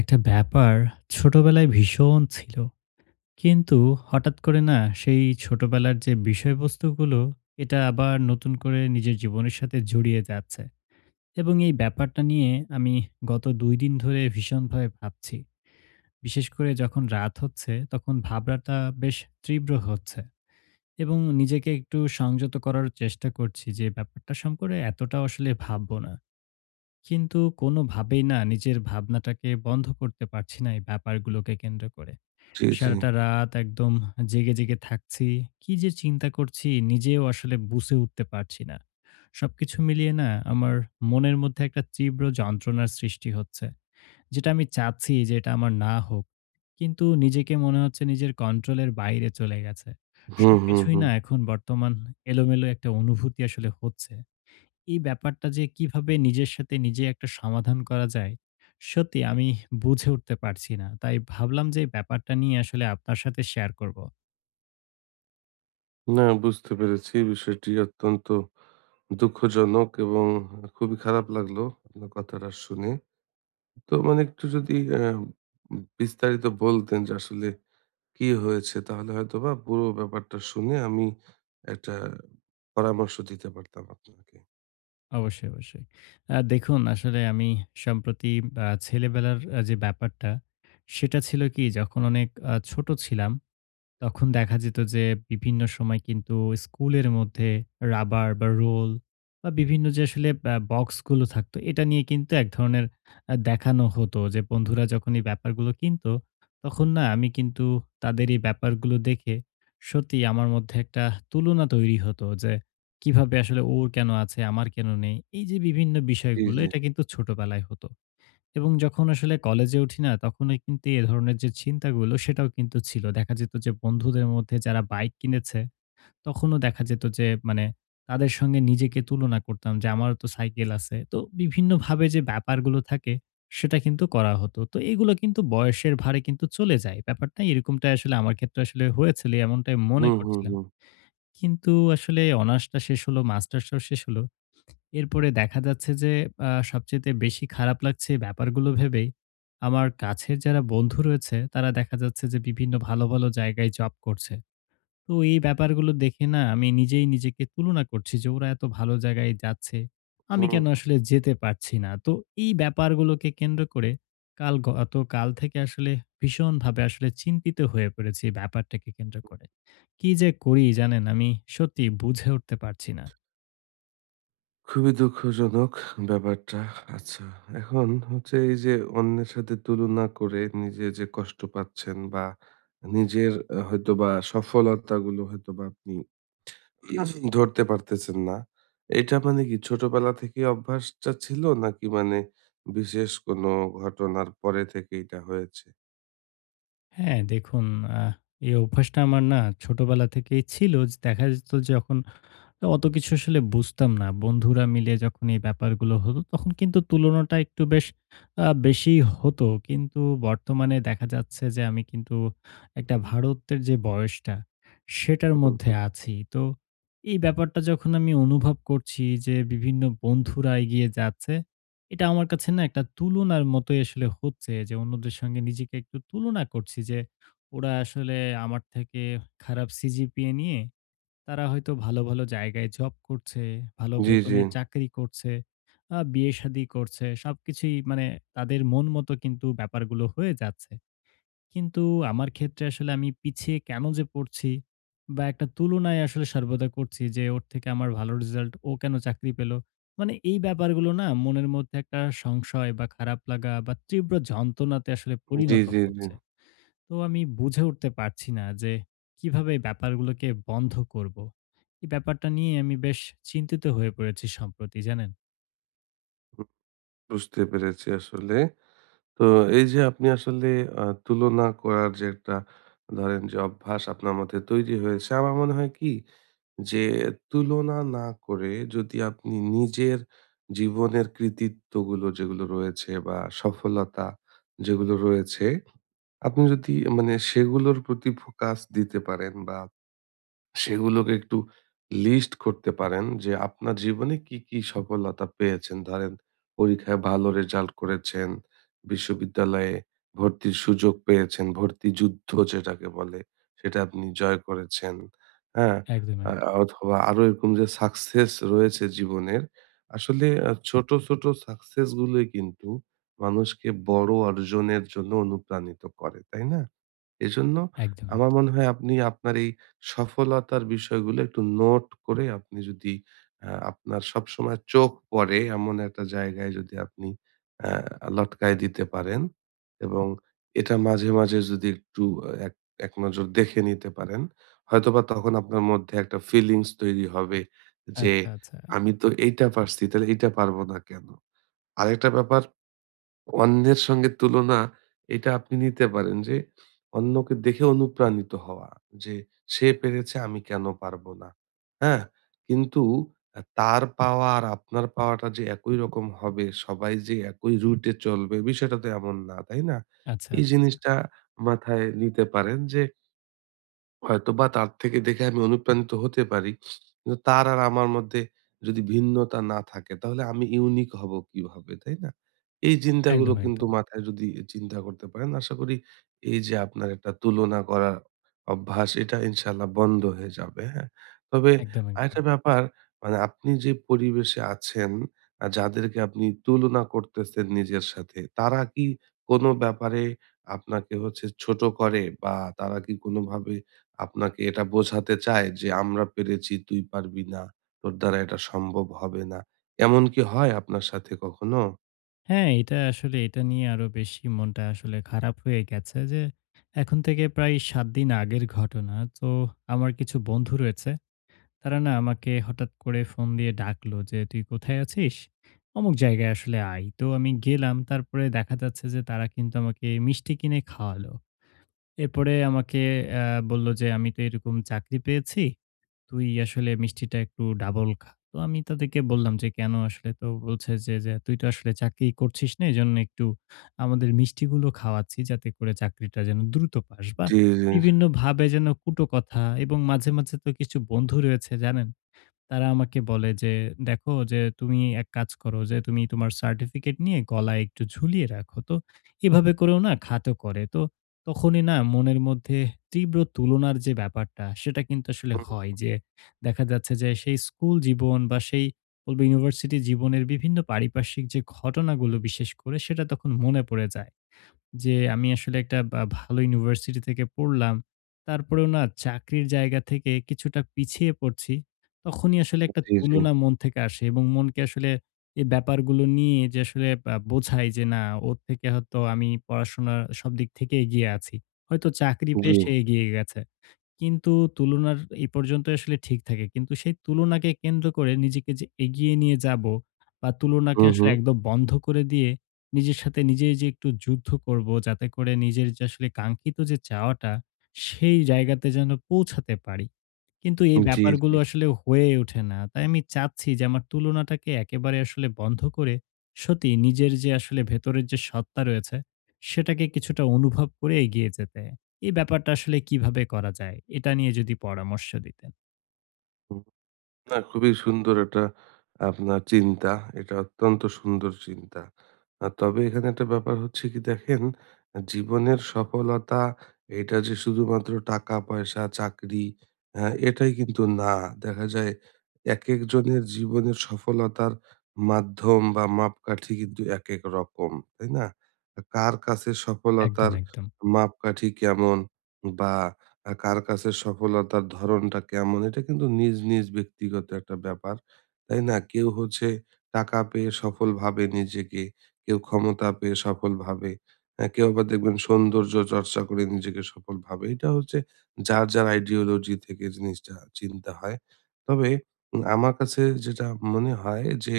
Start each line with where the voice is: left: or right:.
left: একটা ব্যাপার ছোটবেলায় ভীষণ ছিল। কিন্তু হঠাৎ করে না সেই ছোটবেলার যে বিষয়বস্তুগুলো, এটা আবার নতুন করে নিজের জীবনের সাথে জড়িয়ে যাচ্ছে। এবং এই ব্যাপারটা নিয়ে আমি গত ২ দিন ধরে ভীষণভাবে ভাবছি। বিশেষ করে যখন রাত হচ্ছে, তখন ভাবনাটা বেশ তীব্র হচ্ছে। এবং নিজেকে একটু সংযত করার চেষ্টা করছি যে ব্যাপারটা সম্পর্কে এতটাও আসলে ভাববো না। কিন্তু কোনোভাবেই না নিজের ভাবনাটাকে বন্ধ করতে পারছি না এই ব্যাপারগুলোকে কেন্দ্র করে।
right: জি, জি।
left: সারাটা রাত একদম জেগে, জেগে থাকছি। কি যে চিন্তা করছি নিজেও আসলে বুঝে উঠতে পারছি না। সবকিছু মিলিয়ে না আমার মনের মধ্যে একটা তীব্র যন্ত্রণার সৃষ্টি হচ্ছে। যেটা আমি চাচ্ছি যে এটা আমার না হোক। কিন্তু নিজেকে মনে হচ্ছে নিজের কন্ট্রোলের বাইরে চলে গেছে।
right: হুম, হুম,
left: সবকিছুই
right: হুম।
left: না এখন বর্তমান এলোমেলো একটা অনুভূতি আসলে হচ্ছে। এই ব্যাপারটা যে কিভাবে নিজের সাথে নিজে একটা সমাধান করা যায়, সত্যি আমি বুঝে উঠতে পারছি না। তাই ভাবলাম যে ব্যাপারটা নিয়ে আসলে আপনার সাথে শেয়ার করব।
right: না, বুঝতে পেরেছি বিষয়টি অত্যন্ত দুঃখজনক এবং খুবই খারাপ লাগলো আপনার কথাটা শুনে। তো মানে একটু যদি বিস্তারিত বলতেন যে আসলে কি হয়েছে? তাহলে হয়তোবা পুরো ব্যাপারটা শুনে আমি একটা পরামর্শ দিতে পারতাম আপনাকে।
left: অবশ্যই, অবশ্যই। দেখুন আসলে আমি সম্প্রতি ছেলেবেলার যে ব্যাপারটা, সেটা ছিল কি যখন অনেক ছোট ছিলাম তখন দেখা যেত যে বিভিন্ন সময় কিন্তু স্কুলের মধ্যে রাবার বা রোল বা বিভিন্ন যে আসলে বক্সগুলো থাকতো এটা নিয়ে কিন্তু এক ধরনের দেখানো হতো যে বন্ধুরা যখন এই ব্যাপারগুলো কিনত, তখন না আমি কিন্তু তাদের এই ব্যাপারগুলো দেখে সত্যিই আমার মধ্যে একটা তুলনা তৈরি হতো যে কিভাবে আসলে ওর কেন আছে আমার কেন নেই? এই যে বিভিন্ন
right: জি,
left: বিষয়গুলো
right: জি।
left: এটা কিন্তু ছোটবেলায় হতো। এবং যখন আসলে কলেজে উঠি না, তখনই কিন্তু এ ধরনের যে চিন্তাগুলো সেটাও কিন্তু ছিল। দেখা যেত যে বন্ধুদের মধ্যে যারা বাইক কিনেছে, তখনও দেখা যেত যে মানে তাদের সঙ্গে নিজেকে তুলনা করতাম যে আমারও তো সাইকেল আছে। তো বিভিন্নভাবে যে ব্যাপারগুলো থাকে সেটা কিন্তু করা হতো। তো এগুলো কিন্তু বয়সের ভারে কিন্তু চলে যায়। ব্যাপারটা এরকমটাই আসলে আমার ক্ষেত্রে আসলে হয়েছিল এমনটাই মনে
right: হুম, হুম,
left: করছিলাম।
right: হুম।
left: কিন্তু আসলে অনার্সটা শেষ হলো, মাস্টার্সটাও শেষ হলো। এরপরে দেখা যাচ্ছে যে সবচাইতে বেশি খারাপ লাগছে এই ব্যাপারগুলো ভেবেই আমার কাছের যারা বন্ধু রয়েছে তারা দেখা যাচ্ছে যে বিভিন্ন ভালো, ভালো জায়গায় জব করছে। তো এই ব্যাপারগুলো দেখে না আমি নিজেই নিজেকে তুলনা করছি যে ওরা এত ভালো জায়গায় যাচ্ছে। আমি
right: হুম।
left: কেন আসলে যেতে পারছি না। তো এই ব্যাপারগুলোকে কেন্দ্র করে কাল গতকাল থেকে আসলে ভীষণভাবে আসলে চিন্তিত হয়ে পড়েছি এই ব্যাপারটাকে কেন্দ্র করে। কি যে করি জানেন আমি সত্যি বুঝে উঠতে পারছি না।
right: খুবই দুঃখজনক ব্যাপারটা। আচ্ছা, এখন হচ্ছে এই যে অন্যের সাথে তুলনা করে নিজে যে কষ্ট পাচ্ছেন বা নিজের হয়তোবা সফলতাগুলো হয়তোবা আপনি ধরতে পারতেছেন না। এটা মানে কি ছোটবেলা থেকেই অভ্যাসটা ছিল নাকি মানে বিশেষ কোনো ঘটনার পরে থেকে এটা হয়েছে?
left: হ্যাঁ, দেখুন আহ এই অভ্যাসটা আমার না ছোটবেলা থেকেই ছিল। যে দেখা যেত যখন তো অত কিছু আসলে বুঝতাম না। বন্ধুরা মিলে যখন এই ব্যাপারগুলো হতো, তখন কিন্তু তুলনাটা একটু বেশ বেশিই হতো। কিন্তু বর্তমানে দেখা যাচ্ছে যে আমি কিন্তু একটা ভারতের যে বয়সটা, সেটার
right: হুম,
left: মধ্যে
right: হুম।
left: আছি। তো এই ব্যাপারটা যখন আমি অনুভব করছি যে বিভিন্ন বন্ধুরা এগিয়ে যাচ্ছে, এটা আমার কাছে না একটা তুলনার মতোই আসলে হচ্ছে যে অন্যদের সঙ্গে নিজেকে একটু তুলনা করছি যে, ওরা আসলে আমার থেকে খারাপ সিজিপিএ নিয়ে তারা হয়তো ভালো, ভালো জায়গায় জব করছে, ভালো
right: জি, জি।
left: বেতনের চাকরি করছে, বিয়ে-শাদী করছে। সবকিছুই মানে তাদের মন মতো কিন্তু ব্যাপারগুলো হয়ে যাচ্ছে। কিন্তু আমার ক্ষেত্রে আসলে আমি পিছিয়ে কেন যে পড়ছি বা একটা তুলনায় আসলে সর্বদা করছি যে ওর থেকে আমার ভালো রেজাল্ট, ও কেন চাকরি পেল? মানে এই ব্যাপারগুলো না মনের মধ্যে একটা সংশয় বা খারাপ লাগা বা তীব্র যন্ত্রণাতে আসলে
right: জি,
left: পরিণত
right: জি, জি।
left: হচ্ছে। তো আমি বুঝে উঠতে পারছি না যে কিভাবে এই ব্যাপারগুলোকে বন্ধ করব। এই ব্যাপারটা নিয়ে আমি বেশ চিন্তিত হয়ে পড়েছি সম্প্রতি জানেন?
right: হুম, বুঝতে পেরেছি আসলে। তো এই যে আপনি আসলে তুলনা করার যে একটা ধরেন যে অভ্যাস আপনার মধ্যে তৈরি হয়েছে, আমার মনে হয় কি যে তুলনা না করে যদি আপনি নিজের জীবনের কৃতিত্বগুলো যেগুলো রয়েছে বা সফলতা যেগুলো রয়েছে, আপনি যদি মানে সেগুলোর প্রতি ফোকাস দিতে পারেন বা সেগুলোকে একটু লিস্ট করতে পারেন যে আপনার জীবনে কি, কি সফলতা পেয়েছেন। ধরেন পরীক্ষায় ভালো রেজাল্ট করেছেন, বিশ্ববিদ্যালয়ে ভর্তির সুযোগ পেয়েছেন, ভর্তি যুদ্ধ যেটাকে বলে সেটা আপনি জয় করেছেন। হ্যাঁ?
left: একদম,
right: আ
left: একদম,
right: অথবা আরো এরকম যে সাকসেস রয়েছে জীবনের, আসলে ছোট, ছোট সাকসেস গুলোই কিন্তু মানুষকে বড় অর্জনের জন্য অনুপ্রাণিত করে, তাই না? এজন্য
left: একদম, একদম।
right: আমার মনে হয় আপনি আপনার এই সফলতার বিষয়গুলো একটু নোট করে আপনি যদি আপনার সবসময় চোখ পড়ে এমন একটা জায়গায় যদি আপনি লটকায় দিতে পারেন এবং এটা মাঝে, মাঝে যদি একটু এক এক নজর দেখে নিতে পারেন, হয়তোবা তখন আপনার মধ্যে একটা ফিলিংস তৈরি হবে যে,
left: আচ্ছা, আচ্ছা,
right: "আমি তো এইটা পারছি, তাহলে এইটা পারব না কেন?" আরেকটা ব্যাপার, অন্যের সঙ্গে তুলনা এটা আপনি নিতে পারেন যে অন্যকে দেখে অনুপ্রাণিত হওয়া, যে সে পেরেছে আমি কেন পারবো না। হ্যাঁ, কিন্তু তার পাওয়া আর আপনার পাওয়াটা যে একই রকম হবে, সবাই যে একই রুটে চলবে বিষয়টা তো এমন না, তাই না?
left: আচ্ছা,
right: এই
left: আচ্ছা।
right: জিনিসটা মাথায় নিতে পারেন যে হয়তোবা তার থেকে দেখে আমি অনুপ্রাণিত হতে পারি। কিন্তু তার আর আমার মধ্যে যদি ভিন্নতা না থাকে তাহলে আমি ইউনিক হব কিভাবে, তাই না? এই চিন্তাগুলো
left: একদম,
right: কিন্তু
left: একদম,
right: মাথায় যদি চিন্তা করতে পারেন, আশা করি এই যে আপনার একটা তুলনা করার অভ্যাস এটা ইনশাআল্লাহ বন্ধ হয়ে যাবে, হ্যাঁ? তবে
left: একদম, একদম।
right: আরেকটা ব্যাপার, মানে আপনি যে পরিবেশে আছেন, যাদেরকে আপনি তুলনা করতেছেন নিজের সাথে, তারা কি কোনো ব্যাপারে আপনাকে হচ্ছে ছোট করে বা তারা কি কোনোভাবে আপনাকে এটা বোঝাতে চায় যে আমরা পেরেছি তুই পারবি না, তোর দ্বারা এটা সম্ভব হবে না। এমন কি হয় আপনার সাথে কখনো?
left: হ্যাঁ, এটা আসলে এটা নিয়ে আরো বেশি মনটা আসলে খারাপ হয়ে গেছে যে এখন থেকে প্রায় ৭ দিন আগের ঘটনা। তো আমার কিছু বন্ধু রয়েছে। তারা না আমাকে হঠাৎ করে ফোন দিয়ে ডাকলো যে, "তুই কোথায় আছিস? অমুক জায়গায় আসলে আয়।" তো আমি গেলাম। তারপরে দেখা যাচ্ছে যে তারা কিন্তু আমাকে মিষ্টি কিনে খাওয়ালো। এরপরে আমাকে আ বলল যে, "আমি তো এরকম চাকরি পেয়েছি। তুই আসলে মিষ্টিটা একটু ডাবল খা।" তো আমি তাদেরকে বললাম যে, "কেন আসলে?" তো বলছে যে, "তুই তো আসলে চাকরি করছিস না। এজন্য একটু আমাদের মিষ্টিগুলো খাওয়াচ্ছি যাতে করে চাকরিটা যেন দ্রুত পাস।" বা
right: জি, জি,
left: বিভিন্নভাবে যেন কটু কথা এবং মাঝে, মাঝে তো কিছু বন্ধু রয়েছে জানেন? তারা আমাকে বলে যে, "দেখো যে তুমি এক কাজ করো যে তুমি তোমার সার্টিফিকেট নিয়ে গলায় একটু ঝুলিয়ে রাখো।" তো এভাবে করেও না খাতো করে। তো তখনই না মনের মধ্যে তীব্র তুলনার যে ব্যাপারটা সেটা কিন্তু আসলে
right: হুম,
left: হয় যে দেখা যাচ্ছে যে সেই স্কুল জীবন বা সেই বলব ইউনিভার্সিটি জীবনের বিভিন্ন পারিপার্শ্বিক যে ঘটনাগুলো বিশেষ করে সেটা তখন মনে পড়ে যায়। যে আমি আসলে একটা বা ভালো ইউনিভার্সিটি থেকে পড়লাম। তারপরেও না চাকরির জায়গা থেকে কিছুটা পিছিয়ে পড়ছি। তখনই আসলে একটা
right: জি, জি,
left: তুলনা মন থেকে আসে এবং মনকে আসলে এই ব্যাপারগুলো নিয়ে যে আসলে বোঝাই যে না ওর থেকে হয়তো আমি পড়াশোনার সব দিক থেকে এগিয়ে আছি। হয়তো চাকরি
right: জি,
left: পেয়ে সে এগিয়ে গেছে। কিন্তু তুলনার এই পর্যন্ত আসলে ঠিক থাকে। কিন্তু সেই তুলনাকে কেন্দ্র করে নিজেকে যে এগিয়ে নিয়ে যাবো বা তুলনাকে
right: হুম,
left: আসলে
right: হুম,
left: একদম বন্ধ করে দিয়ে নিজের সাথে নিজেই যে একটু যুদ্ধ করবো যাতে করে নিজের যে আসলে কাঙ্ক্ষিত যে চাওয়াটা সেই জায়গাতে যেন পৌঁছাতে পারি। কিন্তু এই
right: জি, জি,
left: ব্যাপারগুলো আসলে হয়ে ওঠে না। তাই আমি চাচ্ছি যে আমার তুলনাটাকে একেবারে আসলে বন্ধ করে সত্যি নিজের যে আসলে ভেতরের যে সত্তা রয়েছে, সেটাকে কিছুটা অনুভব করে এগিয়ে যেতে। এই ব্যাপারটা আসলে কিভাবে করা যায়? এটা নিয়ে যদি পরামর্শ দিতেন।
right: হুম। না, খুবই সুন্দর একটা আপনার চিন্তা। এটা অত্যন্ত সুন্দর চিন্তা। তবে এখানে একটা ব্যাপার হচ্ছে কি দেখেন, জীবনের সফলতা এটা যে শুধুমাত্র টাকা-পয়সা, চাকরি এটাই কিন্তু না। দেখা যায় একেকজনের জীবনের সফলতার মাধ্যম বা মাপকাঠি কিন্তু একেক রকম, তাই না? কার কাছে
left: একদম,
right: সফলতার
left: একদম।
right: মাপকাঠি কেমন বা কার কাছে সফলতার ধরণটা কেমন এটা কিন্তু নিজ, নিজ ব্যক্তিগত একটা ব্যাপার। তাই না? কেউ হচ্ছে টাকা পেয়ে সফল ভাবে নিজেকে, কেউ ক্ষমতা পেয়ে সফল ভাবে। হ্যাঁ, কেউ আবার দেখবেন সৌন্দর্য চর্চা করে নিজেকে সফল ভাবে। এটা হচ্ছে যার, যার আইডিওলজি থেকে জিনিসটা চিন্তা হয়। তবে আমার কাছে যেটা মনে হয় যে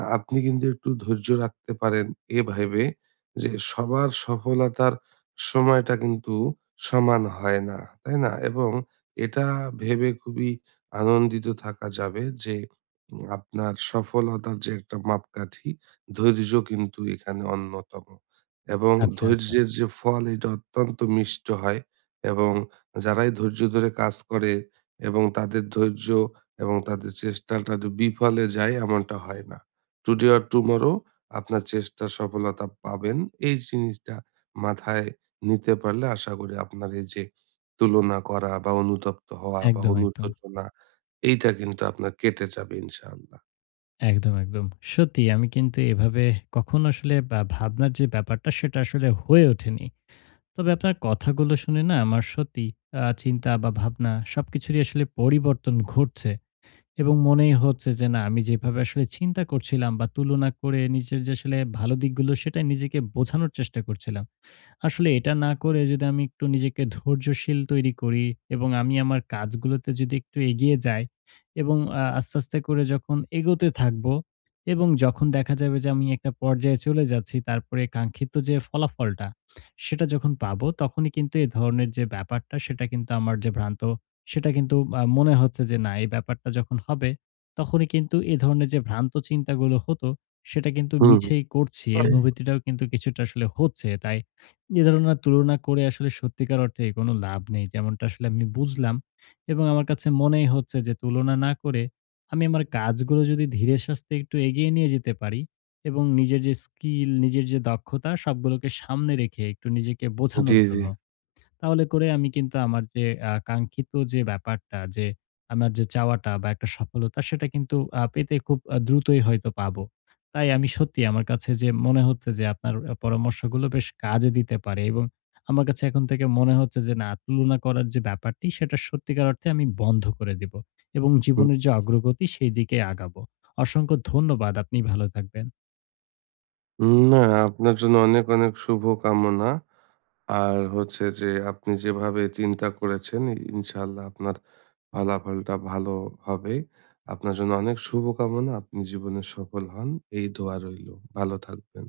right: আপনি কিন্তু একটু ধৈর্য রাখতে পারেন এ ভেবে যে সবার সফলতার সময়টা কিন্তু সমান হয় না, তাই না? এবং এটা ভেবে খুবই আনন্দিত থাকা যাবে যে আপনার সফলতার যে একটা মাপকাঠি, ধৈর্য কিন্তু এখানে অন্যতম। এবং
left: আচ্ছা, আচ্ছা।
right: ধৈর্যের যে ফল এটা অত্যন্ত মিষ্ট হয় এবং যারাই ধৈর্য ধরে কাজ করে এবং তাদের ধৈর্য এবং তাদের চেষ্টাটা বিফলে যায় এমনটা হয় না। টুডে অর টুমরো আপনার চেষ্টার সফলতা পাবেন। এই জিনিসটা মাথায় নিতে পারলে আশা করি আপনার এই যে তুলনা করা বা অনুতপ্ত হওয়া বা
left: একদম, একদম।
right: অনুশোচনা এইটা কিন্তু আপনার কেটে যাবে ইনশাআল্লাহ।
left: একদম, একদম। সত্যি আমি কিন্তু এভাবে কখনো আসলে বা ভাবনার যে ব্যাপারটা সেটা আসলে হয়ে ওঠেনি। তবে আপনার কথাগুলো শুনে না আমার সত্যি চিন্তা বা ভাবনা সবকিছুরই আসলে পরিবর্তন ঘটছে এবং মনেই হচ্ছে যে না আমি যেভাবে আসলে চিন্তা করছিলাম বা তুলনা করে নিজের যে আসলে ভালো দিকগুলো সেটা নিজেকে বোঝানোর চেষ্টা করছিলাম। আসলে এটা না করে যদি আমি একটু নিজেকে ধৈর্যশীল তৈরি করি এবং আমি আমার কাজগুলোতে যদি একটু এগিয়ে যাই এবং আস্তে, আস্তে করে যখন এগোতে থাকবো এবং যখন দেখা যাবে যে আমি একটা পর্যায়ে চলে যাচ্ছি তারপরে কাঙ্ক্ষিত যে ফলাফলটা, সেটা যখন পাবো তখনই কিন্তু এ ধরনের যে ব্যাপারটা সেটা কিন্তু আমার যে ভ্রান্ত সেটা কিন্তু মনে হচ্ছে যে না এই ব্যাপারটা যখন হবে তখনই কিন্তু এ ধরনের যে ভ্রান্ত চিন্তাগুলো হতো সেটা কিন্তু
right: হুম, হুম।
left: মিছেই করছি। এই অনুভূতিটাও কিন্তু কিছুটা আসলে হচ্ছে। তাই এ ধরনের তুলনা করে আসলে সত্যিকার অর্থে কোনো লাভ নেই। যেমনটা আসলে আমি বুঝলাম এবং আমার কাছে মনেই হচ্ছে যে তুলনা না করে আমি আমার কাজগুলো যদি ধীরে সাস্তে একটু এগিয়ে নিয়ে যেতে পারি এবং নিজের যে স্কিল, নিজের যে দক্ষতা সবগুলোকে সামনে রেখে একটু নিজেকে
right: জি,
left: বোঝানোর
right: জি।
left: জন্য তাহলে করে আমি কিন্তু আমার যে কাঙ্ক্ষিত যে ব্যাপারটা যে আমার যে চাওয়াটা বা একটা সফলতা সেটা কিন্তু পেতে খুব দ্রুতই হয়তো পাবো। তাই আমি সত্যি আমার কাছে যে মনে হচ্ছে যে আপনার পরামর্শগুলো বেশ কাজে দিতে পারে এবং আমার কাছে এখন থেকে মনে হচ্ছে যে না তুলনা করার যে ব্যাপারটি সেটা সত্যিকার অর্থে আমি বন্ধ করে দেব এবং জীবনের যে অগ্রগতি সেই দিকে আগাবো। অসংখ্য ধন্যবাদ। আপনি ভালো থাকবেন।
right: হুম, না, আপনার জন্য অনেক, অনেক শুভ কামনা। আর হচ্ছে যে আপনি যেভাবে চিন্তা করেছেন ইনশাআল্লাহ আপনার ফলাফলটা ভালো হবে। আপনার জন্য অনেক শুভ কামনা। আপনি জীবনে সফল হন। এই দোয়া রইলো। ভালো থাকবেন।